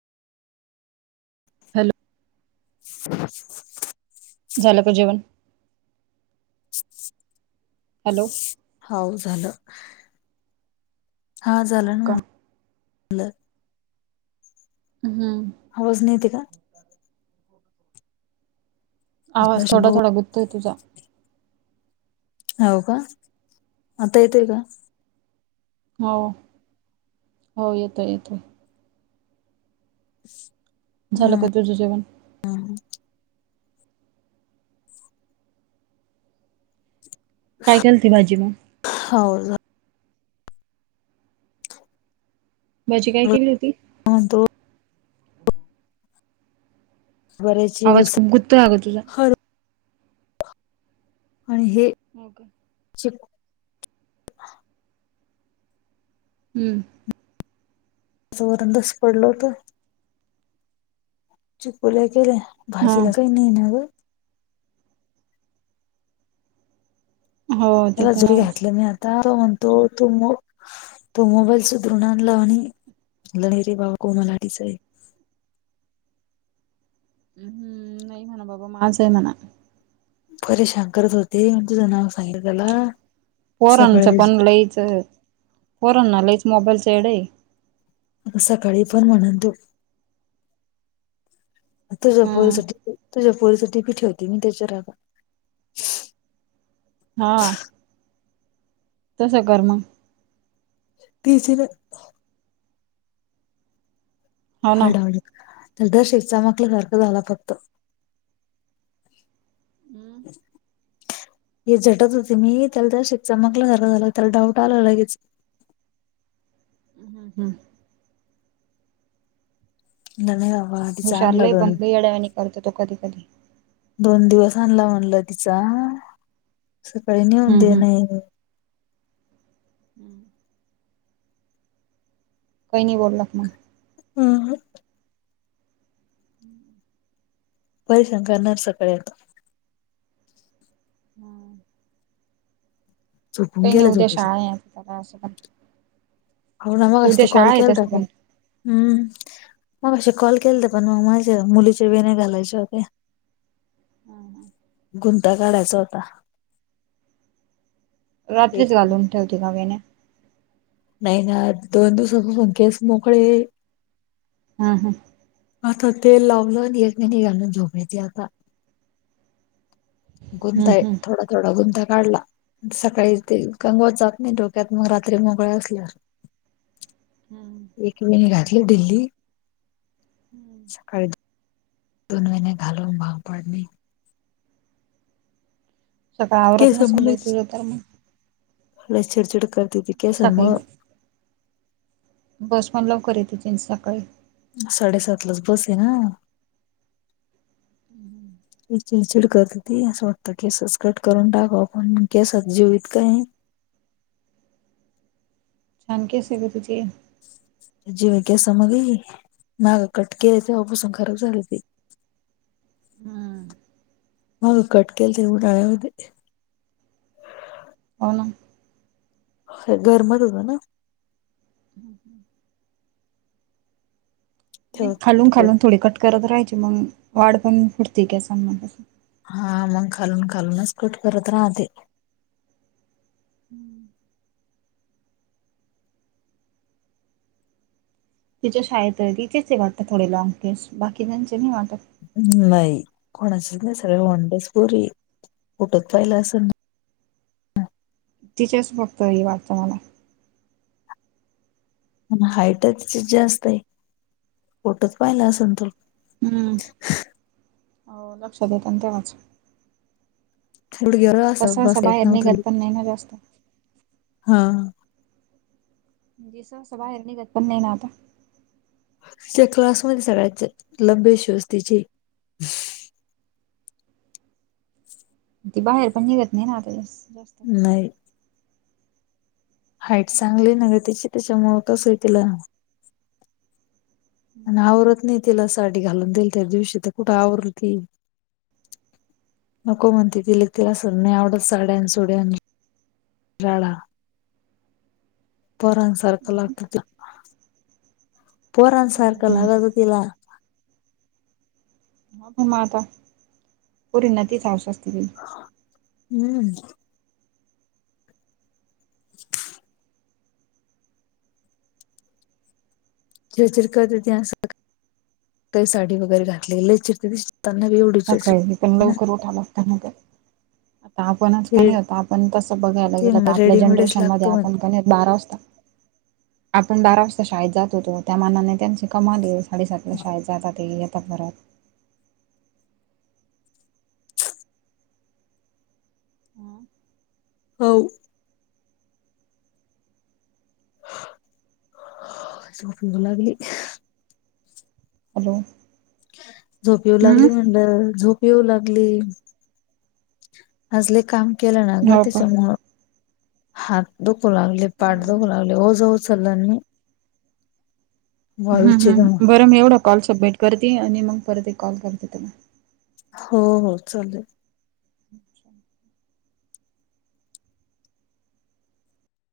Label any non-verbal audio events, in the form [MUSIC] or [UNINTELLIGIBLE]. Hello [UNINTELLIGIBLE] झालं का जेवण? [UNINTELLIGIBLE] हॅलो हाव झालं हा झालं हो ना का म्ह- म्हणलं. ह्म आवाज नाही येते का? का आवाज थोडा शंभू थोडा गुततोय तुझा. हाव का. आता येतोय का? हो. हो येतोय येतोय. झालं का हम्म तुझं जेवण हम्म काय केलती भाजी मग? फावज, भाजी काय केली होती? आण तो. बऱ्याची आवाज उस खुप गुतोय आगं तुझा. हर आणि हे, हो का. [UNINTELLIGIBLE] हम. जोरान दचपडल होतं. चकुल्या केल्या, हा भाजीला काही नाही ना गं. हो ते रोज तर जरी आहेच घातल्या मी आता, तो म्हणतो तू मो तो मोबाईल सुधरून आणला म्हणे, [UNINTELLIGIBLE] भाऊ कोमल अडीच आहे. हम नाय मना बाबा माझं आहे म्हणा. परेशान करत होती म्हणजे, तुझं नाव सांगितलं त्यांला. पोरांचं पण लईच, पोरांना लईच मोबाईलचं येड ये सकाळी पण म्हणल तो हम्म तुझ्यापोरीसाठी. तुझ्या पोरीसाठी [UNINTELLIGIBLE] होती त्यांच्या रागा. हा. तसं कर मग. [UNINTELLIGIBLE] हो ना हडळ तर दर्शक चामकल्यासारखं झाला फक्तं. [INAUDIBLE] हे झटत होती मी. त्याला त्या दर्शक चमकल झाला, त्याला डाऊट आलं लगेच. हम हम. धन्य आहे बाबा, हुशार चांगलं लई घर पण ये. लई येड्यावानी करतो तो कधी कधी दोन दिवस आणला म्हणलं तिचा, सकाळी नेऊन हम्म दे ने. हम. कै नाही बोलात मग. अहम. [INAUDIBLE] परेशान करणारं सकाळी आता. हां. झोपून काही नाही गेला उद्या झोपेच शाळा [UNINTELLIGIBLE] हो ना, मग मगाशी उद्या तु शाळा कॉल आहे केलता तसं का पण हम्म. मगाशी कॉल केलता पण, मग माझ्या मुलीच्या वेण्या घालायच्या होत्या. हा. हा. गुंता काढायचा होता. रात्रीच एक घालून ठेवते का वेण्या. नाही ना, दोन दिवसांपासून केस मोकळे. हा हा. आता तेल लावलं आणि, एक वेणी घालून झोपायची आता. हम्म गुंता आहे, हम्म थोडा थोडा गुंता काढला. सकाळी ते कंगवा जात नाही, डोक्यात मग रात्री मोकळे असल्यावर. हम्. एक वेनी घातली ढिल्ली सकाळी दोन वेण्या घालून भाग पाडणे. सकाळी आवरत नसेल बाई, तुझं तर मग. लैच चिडचिड करते ती सकाळी केसानमुळं. बस पण लवकर येथे तिन सकाळी. साडेसातलाच बस आहे ना, [UNINTELLIGIBLE] ती चिडचिड करती असं वाटत केसच कट करून टाकव केसात जीव ईतका आहे ना. छान केस ग तुझी. जीव केसा मधी माग कट केला तेव्हापासून खराब झाले ते! ह कट केलते उन्हाळ्यामध्ये. हा ना हे घर बंद होत ना. [UNINTELLIGIBLE] नाही. खालून तेव्हा खालून थोडी कट करत राहायची मग वाढ पण फुटते केसांमधून हा मग खालून खालूनच कट करत राहते. हम्म [INAUDIBLE] तिच्या शाळेत तिचेच वाटतात थोडे लाॅग केस बाकी तेचे नाही वाटतं. नाही कोणाचच नाही सगळ वन डेस पोरी फुठत पाहिलं असलं, तिच्याच फक्त ह वाटतं मला [UNINTELLIGIBLE] हाईट त्या जास्त हे फोटच पाहिला असेल तु. हम्म हो लक्षात येतं ना तेव्हा. थड गेर आता सहसा बस येत बाहेर नाव त निघत पण नाही ना जास्त. [UNINTELLIGIBLE] मी सहसा बाहेर निघत पण नाही आता. तीच्या क्लासमध्येध्ये सगळ्यातच लंबी शूज तिचे. ती बाहेर पण निघत नाही ना आता जास्त. नाही. हाईट चांगली नग त् तिची त्यांच्यामुळे तसं हे तिला. आणि आवरत नाही तिला साडी घालून देईल त्या दिवशी तर कुठे आवर ती- नको म्हणते तिला, तिला सन नाही आवडत साड्या आणि सोड्या- राडा पोरांसारखा लागतो त्या पोरांसारखं हम्म लागतो तिला. बघु मग आता पोरींना तीच हावस असते ती. हम्म [INAUDIBLE] चिडचिड करती असं का साडी वगैरे घातली लय चिडचिड. तन वीड [UNINTELLIGIBLE] सकाळीच पण लवकर उठावं लागत ना. आता आपणच काणी आपण तसं बघायला ते गेलं म्हणलं तर आपल्या रेडीमेडच जनरेशन मध्ये लागतं म्हण आपण का नाही बारा वाजता, आपण बारा वाजता शाळेत जात होतो त्या मानाने त्यांची कमाल, साडेसात ला शाळेत जाता ते येतात परत, ह हो झोप येऊ लागली. हॅलो! झोप येऊ लागली हम्म म्हणलं, झोप येऊ लागली. आज लय काम केलं ना ग हो का. त्यांच्यामुळे हात दुखु लागले त. पाठ हम्म दुखू हम्म. लागली, ओझ उचल मी हम्म वाळूची घेऊन हम्म, बरं मी एवढा कॉल सबमिट करती आणि मग परत एक कॉल करते तुम्हाला. हो हो चालेल.